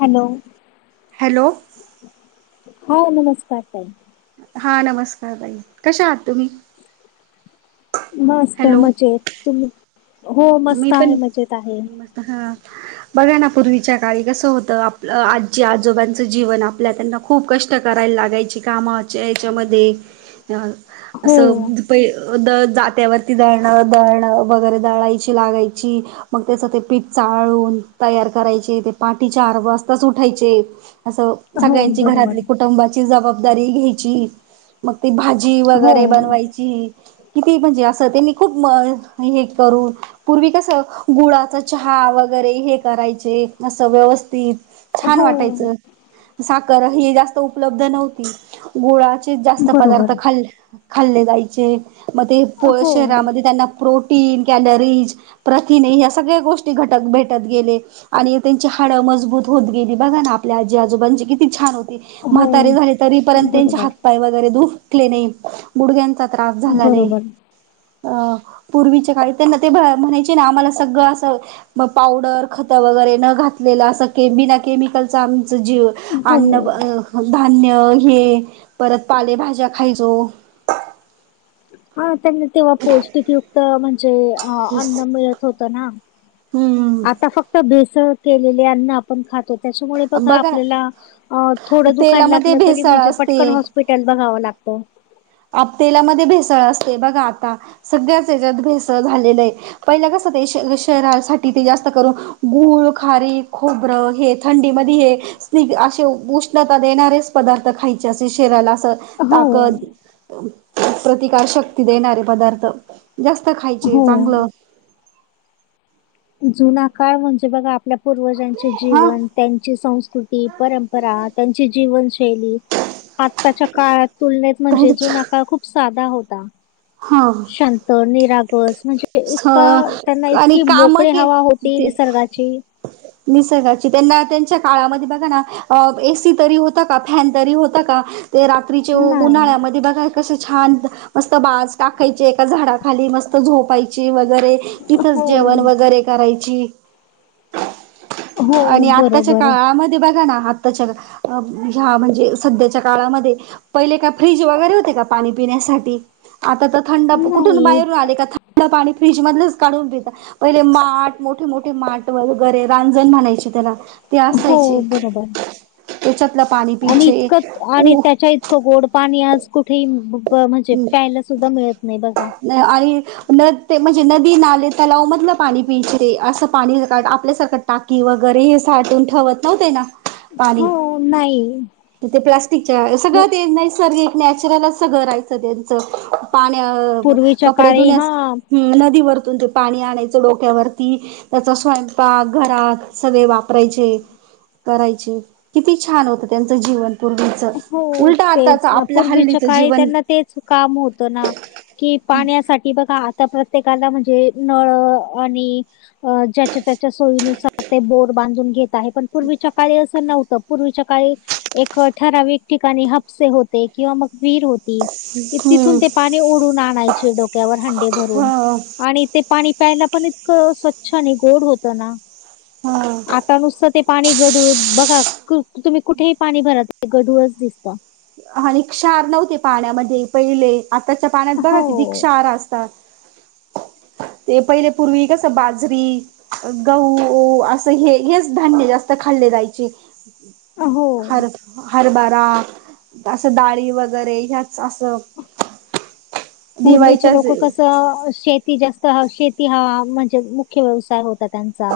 Hello. Hello. हा नमस्कार साई. हा नमस्कार ताई कशा आहात तुम्ही? मस्त हॅलो मजेत तुम् मी पण मत ह. बघा ना पूर्वीच्या काळी कसं होतं आप आजी आजोबांचं जीवन आपल्या त्यांना खूप कष्ट करायला लागायची कामा याच्यामध्ये हो असं प द जात्यावरती दळण दळण वगैरे दळायची. चलागयची. मग त्याचं ते पीठ चाळून तयार करायचे ते पाठी चार वाजताच उठायचे. असं हो सगळ्यांची बरोबर घरातली कुठ? कुटुंबाची जबाबदारी घ्यायची मग ती भाजी हो वगैरे बनवायची. किती म्हणजे असं त्यांनी खूप हे करून पूर्वी कसं गुळाच चहा वगैरे हे करायचे असं व्यवस्थित छान हो वाटायचं साखर हे जास्त उपलब्ध नव्हती. गोळाचे जास्त बरोबर पदार्थ खाल् खाल्ले जायचे मग ते पोळ हो शहरामध्ये त्यांना प्रोटीन कॅलरीज प्रथिने या्या सगळ्या गोष्टी घटक भेटत गेले. आणि त्यांची हाडं मजबूत होत गेली बघा ना आपल्या आजी आजोबांची किती छान हो. हो म्हातारे झाले तरीपर्यंत त्यांचे बरोबर हातपाय वगैरे ुखले नाही गुडघ्या. त्रास झाला नाही बरोबर पूर्च्या काळी त्यां ते म्हणायची ना आम्हाला सगळं असं. मग पावडर खत वगैरे न घातलेलं असं बिना केमिकलच आमच जीव अन्न हो धान्य हे परत पालेभाज्या खायचो. ह त्यांना तेव्हा पौष्टिक युक्त म्हणजे अन्न मिळत होतं ना. हम्म आता फक्त भेसळ केलेली अन्न. खातो त्याच्यामुळे बघा आपल्याला थोडं दुखायला तेलामध्ये लागलं तरी भेसळ म्हणजे पटन असते होस. पिटन बघावं लागतो. आप तेलामध्ये भेसळ असते बघा आता सगळ्याच याच्यात भेसळ झालेलं आहे. पहिलं कस ते शहरासाठी ते जास्त करून गूळ खारी खोबरं हे थंडीमध्ये हे. असे उष्णता देणारेच पदार्थ खायचे असे शरीराला असं. हो ताकद प्रतिकार शक्ती देणारे पदार्थ जास्त खायचे हो. चांगलं. जुना काळ म्हणजे बघा आपल्या पूर्वजांचे हा जीवन त्यांची संस्कृती परंपरा त्यांची जीवनशैली आत्ताच्या काळात तुलनेत काही म्हणजे जुना काळ खूप साधा होता. हा शांत निरागस म्हणजे एक काळ त्यांना आणि इतकी काम मोकळी के हवा होती ते निसर्गाची निसर्गाची त्यांना त्यांच्या काळामध्ये बघा ना. अ एसी तरी होता का फॅन तरी होता का ते रात्रीचे नाही. उन्हाळ्यामध्ये बघा. कस छान मस्त बाज टाकायची एका झाडाखाली मस्त झोपायचे वगैरे तिथंच हो, जेवण वगैरे करायची. हो. आणि आत्ताच्या बरोबर. काळामध्ये बघा ना आत्ताच्या ह्या म्हणजे सध्याच्या काळामध्ये पहिले का फ्रीज वगैरे होते का पाणी पिण्यासाठी आता तर थंड कुठून नाही. बाहेरून आले का? थड पाणी फ्रीज मधच काढून पिता पहिले माठ मोठे मोठे माट वगैरे रांजण म्हणायचे कस त्याला ते हो असायचे बरोबर आहे. त्याच्यातलं पाणी आणि पियचे इतकं आणि उ त्याच्या इतकं गोड पाणी आज कुठे म्हणजे प्यायला सुद्धा मिळत नाही बघा. न आई न ते म्हणजे नदी नाले तलव मधला पाणी पिंचरे असं पाणी आपल्यासारखं टाकी वगैर घरी साठून ठेवत नव्हते ना पाणी. हो, नाही. तर ते प्लास्टिकच्या हो. सगळं ते नैसर्ग नॅचरल असं रायचं त्यांचं. पाण्या पूर्वीच्या कपडे काळी हा धुण्यास ह नदीवरतून ते पाणी आणायचं डोक्यावरती त्याचा स्वयंपाक घरात वापराय करायचे किती छान होत त्यांचं जीवन. पूर्वीच हो उलटा आताच तेच ना आपल्या पूर्वीच्या हल्लीचं काळी जीवन त्यांना तेच काम होतं ना. कि पाण्यासाठी बघा आता प्रत्येकाला म्हणजे नळ आणि अ ज्याच्या त्याच्या सोयीनुसार ते बोर बांधून घेत आहे पण पूर्वीच्या काळी असं नव्हतं. पूर्वीच्या काळी एक ठराविक ठिकाणी हापसे होते किंवा मग विहीर होती तिथून हम्म ते ओडून आणायचे डोक्यावर हंडे ह भरून. आणि ते पाणी प्यायला पण इतकं स्वच्छ आणि गोड होतं ना. ह आता नुसतं ते पाणी गढूळ बघा तुम्ही कुठेही पाणी भरा ते गडूळच दिसत. आणि क्षार नव्हते पाण्यामध्ये पहिले. आताच्या पाण्यात बघा किती हो क्षारा असतात. ते पहिले पूर्वी कस बाजरी गहु असं हे हेच धान्य जास्त खाल्ले जायचे. हो हर हरभरा असं डाळी वगैरे ह्याच असं पूर्वीचे दिवाळीच्या लोक कसं शेती जास्त शेती ह म्हणजे मुख्य व्यवसाय होता. त्यांचा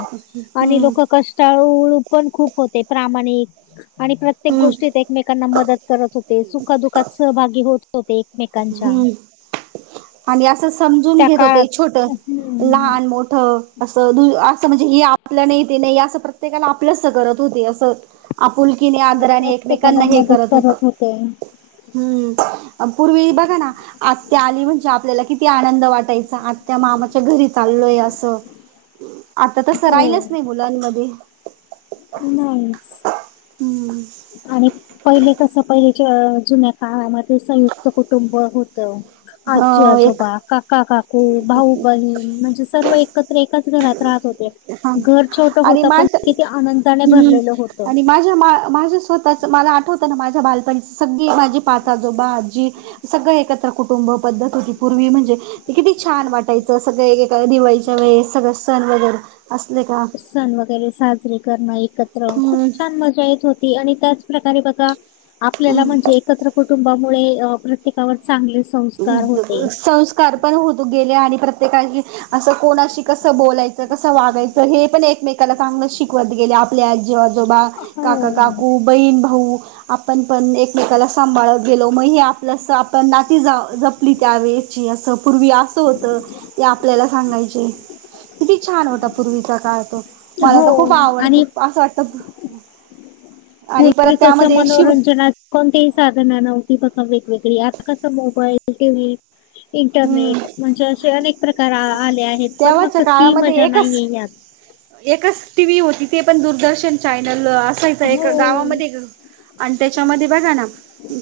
आणि हम्म लोक कष्टाळु पण खूप होते प्रामाणिक आणि प्रत्येक हम्म गोष्टीत एकमेकांना मदत करत होते सुखदुखात सहभागी होत होते एकमेकांच्या. हम्म आणि असं समजून त्या घेत होते काळात छोट हम्म लहान मोठं असं द असं म्हणजे हे आपलं नाही ते नाही असं प्रत्येकाला आपलस करत होते असं. आपुलकीने आदराने एकमेकांना हे करत होते. हम्म पूर्वी बघा ना आत्या आली म्हण आपल्याला किती आनंद वाटायचा आज त्या मामाच्या घरी चाललोय असं. आता तसं हो राहिलंच नाही मुलांमध्ये. नाहीच हम्म. आणि पहिले कस पहिलेच्या जुन्या काळामध्ये संयुक्त कुटुंब होतं आजी ह एक आजोबा काका काकू भाऊ बहीण म्हणजे सर्व एकत्र एकाच घरात राहत होते. हा घर छोटं आणि होतं पण माझ किती आनंदाने हम्म भरलेलं होतं. आणि माझ्या माझ्या स्वतःच मला आठवतं ना माझ्या बालपणीची सगळी माझी पाचजोबा आजी सगळं एकत्र कुटुंब पद्धत होती पूर्वी म्हणजे ते किती छान वाटायचं सगळ दिवाळीच्या वेळेस सगळं सण वगैरे असले का सण वगैरे साजरे करणं एकत्र खूप हम्म छान मजा येत होती आणि त्याचप्रकारे बघा आपल्याला हम्म म्हणजे एकत्र कुटुंबामुळे प्रत्येकावर चांगले संस्कार होते. संस्कार पण होत गेले आणि प्रत्येकाची असं कोणाशी कसं बोलायचं कसं वागायचं हे पण एक एकमेकाला चांगलं शिकवत गेले आपल्या आजीआजोबा काका हो. काकू बहीण भाऊ आपण पण एकमेकाला सांभाळत गेलो म हे आपलंस आपण नाच ज जपली त्यावेळेची अस पूर्वी असं होत ते आपल्याला सांगायचे. किती छान होता पूर्वीचा काळ तो, मला हो तर खूप आवडतो आणि असं वाटत पूर्वी कसं मनोरंजनात कोणतीही साधना नव्हती बघा वेगवेगळी आता कसं मोबाईल टीव्ही. हम्म इंटरनेट म्हणजे असे अनेक प्रकार आले आहेत पण मग तेव्हाच्या क ती काळामध्ये मजा एकच नाहीये यात. एकच टीव्ही होती ते पण दूरदर्शन चॅनल असायचं एक हो, गावामध्ये आणि त्याच्यामध्ये बघा ना.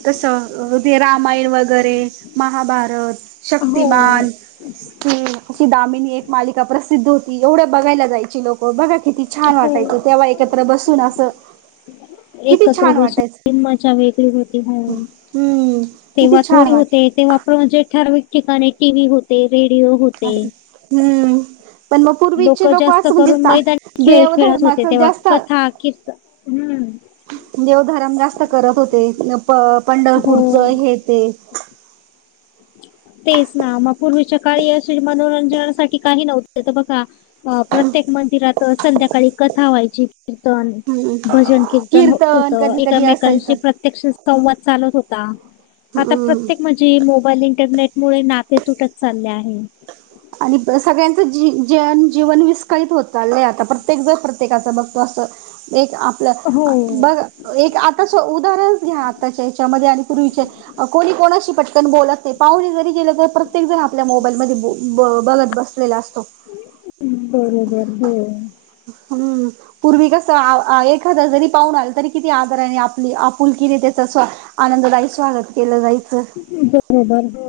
तसं रामाय वगैरे महाभारत हो, शक्तिमान. अशी दामिनी एक मालिका प्रसिद्ध होती एवढ्या बघायला जायची लोकं बघा किती छान हो. वाटायचं तेव्हा एकत्र बसून असं किती एकत्र छान वाटायचं बसून मज्जा वेगळी होती हो, हम्म किती तेव्हा थोडी छान होते वाट तेव्हा प्रोजेक्ट ठरविक ठिकाणी टीव्ही होते, रेडिओ होते. असं हम्म पण मग लोक पूर्वीचे जास्त असं म्हणजे करून मैदानी खेळ खेळत होते देवधर्माच तेव्हा जास्त कथा, कीर्तन हम्म. देवधरम जास्त करत होते प पंढरपूरच हो. हे ते. तेच ना मग पूर्वीच्या काळी अशे मनोरंजनासाठी काही नव्हतं तर बघा अ प्रत्येक मंदिरात संध्याकाळी कथा व्हायची कीर्तन हम्म भजन, कीर्तन होत कधी कधी एकामेकांशी असायचं प्रत्यक्ष संवाद चालत होता. हम्म. जी मोबाईल, इंटरनेट मुळे नाते तुटत चालले आहे. आणि सगळ्यांचं जी जन जीवन विस्कळीत होत चाललंय आता प्रत्येक जर प्रत्येकाचं बघतो असं. एक आपलं हो बघ एक आता उदाहरणच घ्या हे च्यामध्ये आणि पूर्वीच्या कोणी कोणाशी पटकन बोलत नाही पाहुणे जरी गेलं प्रत्येक जण आपल्या मोबाईल मध्ये ब बघत बसलेला असतो. बरोबर हो. हम्म पूर्वी कस आ एखादा जरी पाहून आलं तरी किती आदार ने आपली फुलकिरी त्याच स्वा आनंददायी स्वागत केलं जाई बरोबर हो.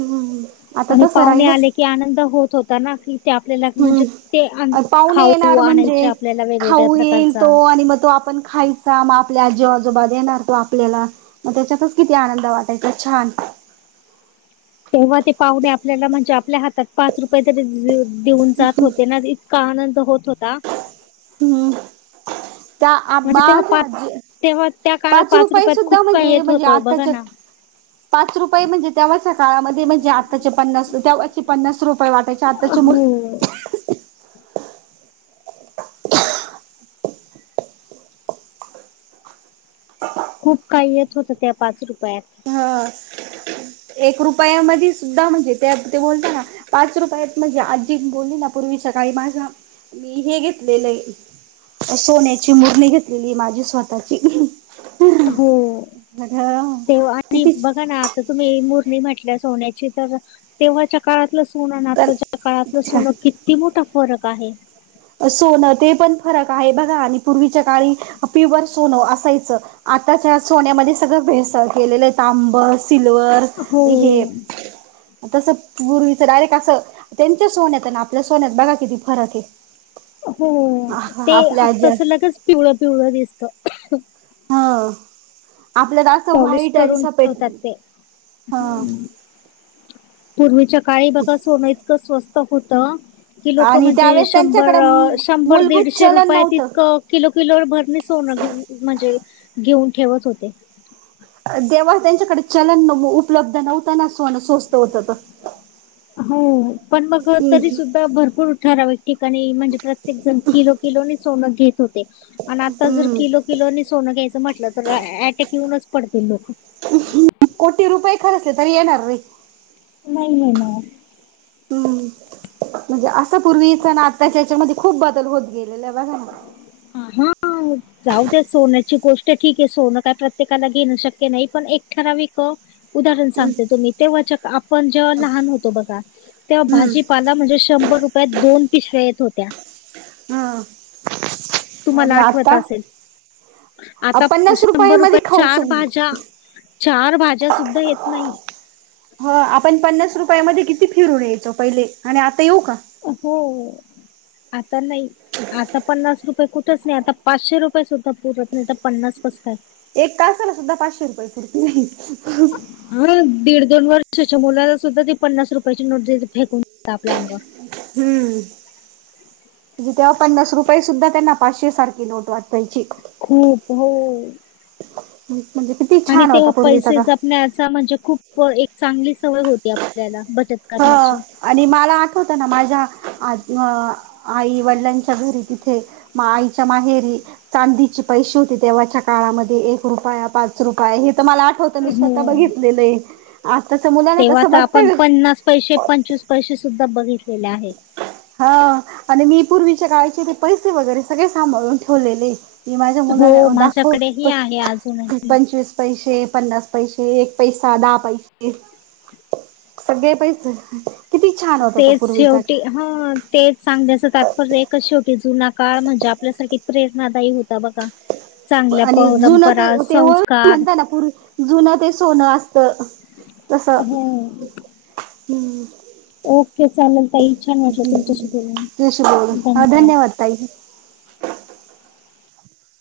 हम्म आ आणि पाहुणे आले की आनंद होत होता ना की ते आपल्याला म्हणजे ते अन, हम्म पाहुणे खाऊ येणार आणायचे म्हणजे आपल्याला वेगवेगळ्या खाऊ येईल प्रकारचा. तो आणि म तो आपण खायचा म आपल्या आजी आजोबा देणार तो आपल्याला. म त्याच्यातच किती आनंद वाटायचा छान. तेव्हा ते पाहुणे आपल्याला म्हणजे आपल्या हातात पाच रुपये तरी देऊन जात होते ना. का आनंद होत होता. हम. म्हणजे तेव्हा पाच तेव्हा त्या काळात पाच रुपये रुपयात खूप सुद्धा काही म्हणजे येत म्हणजे होतं बघा आत्ताच्यात ना पाच रुपये म्हणजे त्याव्हाच्या काळामध्ये म्हणजे आताचे पन्नास त्या [unintelligible] पन्नास रुपये वाटायचे. आत्ताचे मुल हो खूप काही येत होत त्या पाच रुपयात. हा, एक रुपयामध्ये सुद्धा म्हणजे त्यात ते बोलत ना पाच रुपये आहेत म्हणजे आजी बोलली ना पूर्वी सकाळी माझा, मी हे घेतलेलं आहे. सोन्याची मुरणी घेतलेली माझी स्वतःची. हो [unintelligible] आणि किती बघा ना आता तुम्ही मुरणी म्हटल्या सोन्याची तर तेव्हाच्या काळातल सो सोनन पण आताच्या काळातलं सोनं किती मोठा फरक आहे. सोनं ते पण फरक आहे बघा आणि पूर्वीच्या काळी पिवर सोनं असायचं‌. आताच्या सोनमध्ये सगळं भेस केलेलं आहे तांब, सिल्वर, हो हे. तसं गुरुवीचं डायरेक्ट असं,, त्यांच्या सोन्यात आनी आपल्या सोन्यात बघा किती फरक एऽ हो,, ते आजी आत्ताच लगच पिवळ, पिवळं दिसत. ह,, आपल्यात असं पॉलिश वाईट करून असपेट,, ठेवतात ते हं,, पूर्वीच्या काळी बघा सोन इतकं स्वस्त होत,, कि लोकं आणि म्हणजे त्यावेळेस त्यांच्याकडे शंभर, शंभर मूलभूत दीडशे चलन रुपयेत नव्हतं. ईतकंऽ किलो, किलो भर णे सोन म्हणजे,, घेऊन ठेवत होते. तेवा त्यांच्याकडे चलन उपलब्ध नव्हता ना,, सोनं स्वस्त होत तरऽ हो, पण मग तरी सुद्धा भरपूर उ ठारावेऽ ठिकाणी,, म्हणजे प्रत्येक जण किलो, किलो नेसोन घेत होते. आणि आता जर हम्म किलो, किलो ने सोनं घ्यायचं म्हटलं,, तर अटॅक येऊनच पडतील लोकंऽ कोटी रुपये खरचले तरी येणार नै,, नाही नाही म हम्म म्हणजे असा पूर्वीच ना आताच्याच्यामध्ये खूप बदल होत गेलेला ब हा. जाऊ द्या सोन्याची गोष्ट ठीक आहे,, सोनं का प्रत्येकाला घेणं शक्य नाही,, पण एक खरा वऽ उदाहरण हम्म सांगते, तुम्ही, तेव्हा आपण जेव्हा लहान होतो बघा,, तेव्हा हम्म भाजीऽ म्हणजे शंभर रुपयात दोन पिशव्या एत होत्या. हम्म तुम्हाला आणि आठवत आता असेल, आता पन्नास रुपये शंभर मध्ये रुपयात खाऊ चार भाज्याऽ चार भाज्या सुद्धा येत नाही. ह,, आपण पन्नास रुपयामध्ये किती फिरून यायचो पहिले,, आणि आता येऊ का? हो,, आता नाही. आता पन्नास रुपये कुठच नाही,, आता पाचशे रुपये सुद्धा पुरत नाही तर पन्नास कस काय? एक कासाला सुद्धा पाचशे रुपये पुरती नाही,, हा, दीड दोन वर्षाच्या मुलाला सुद्धा ते पन्नास रुपयाची नोट दिली तर फेकून देतात आपल्या आंगावर? हम्म म्हजे तेव्हा पन्नास रुपये सुद्धा, त्यांना पाचशे सारखी नोट वाटायची. खूप, होऽ ह, म्हणजे कऽ आणि तेव्हा पैसे जपण्याचा,, म्हणजे खूप, एक चांगली सवय होती आपल्याला,, बचतऽ हं,, आणि मला आठवतं ना माझ्या आऽ आई वडिलांच्या घरी तिथे,, आईच्या माहेरीऽ चांदीचे पैसे होते तेव्हाच्या काळामध्ये,,, एक रुपया, पाच रुपये हे तर मलाऽ होतं, मी स्वतः हो. बघितलेलंय, आताच मुलांना तेव्हा तसं तर आपण बघतय काऽ पैसे, पंचवीस पैसे सुद्धा बघितलेले आहे. हां,, आणि मी पूर्वीच्या काळाचे ते पैसे वगैरे सगळे सांभाळून ठेवलेलेऽ ती माझ्या हो, मुला दाखव,, माझ्याकडेही आहे अजूनही. पंचवीस,, पैसे,, पन्नास पैसे,, एक पैसा,, दहा पैसे,, सगळे पैसे,, किती छान होता तो तेच पूर्वीचा शेवटी काऽ हां,, तेच सांगल्याच तात्पर्य एकच शेवटी जुनाऽ काळ म्हणजे आपल्यासारखी प्रेरणादायी होता बघा. चांगल्या आणि जुनं ते परंपरा, तेव संस्कार म्हणता ना पुर्वी, जुन ते सोनं असतऽ हम्, हम्म, चालेल ताई, छान वाटलं तुमच्याशी बोलून. तश बोलत, धन्य हा धन्यवाद ताई.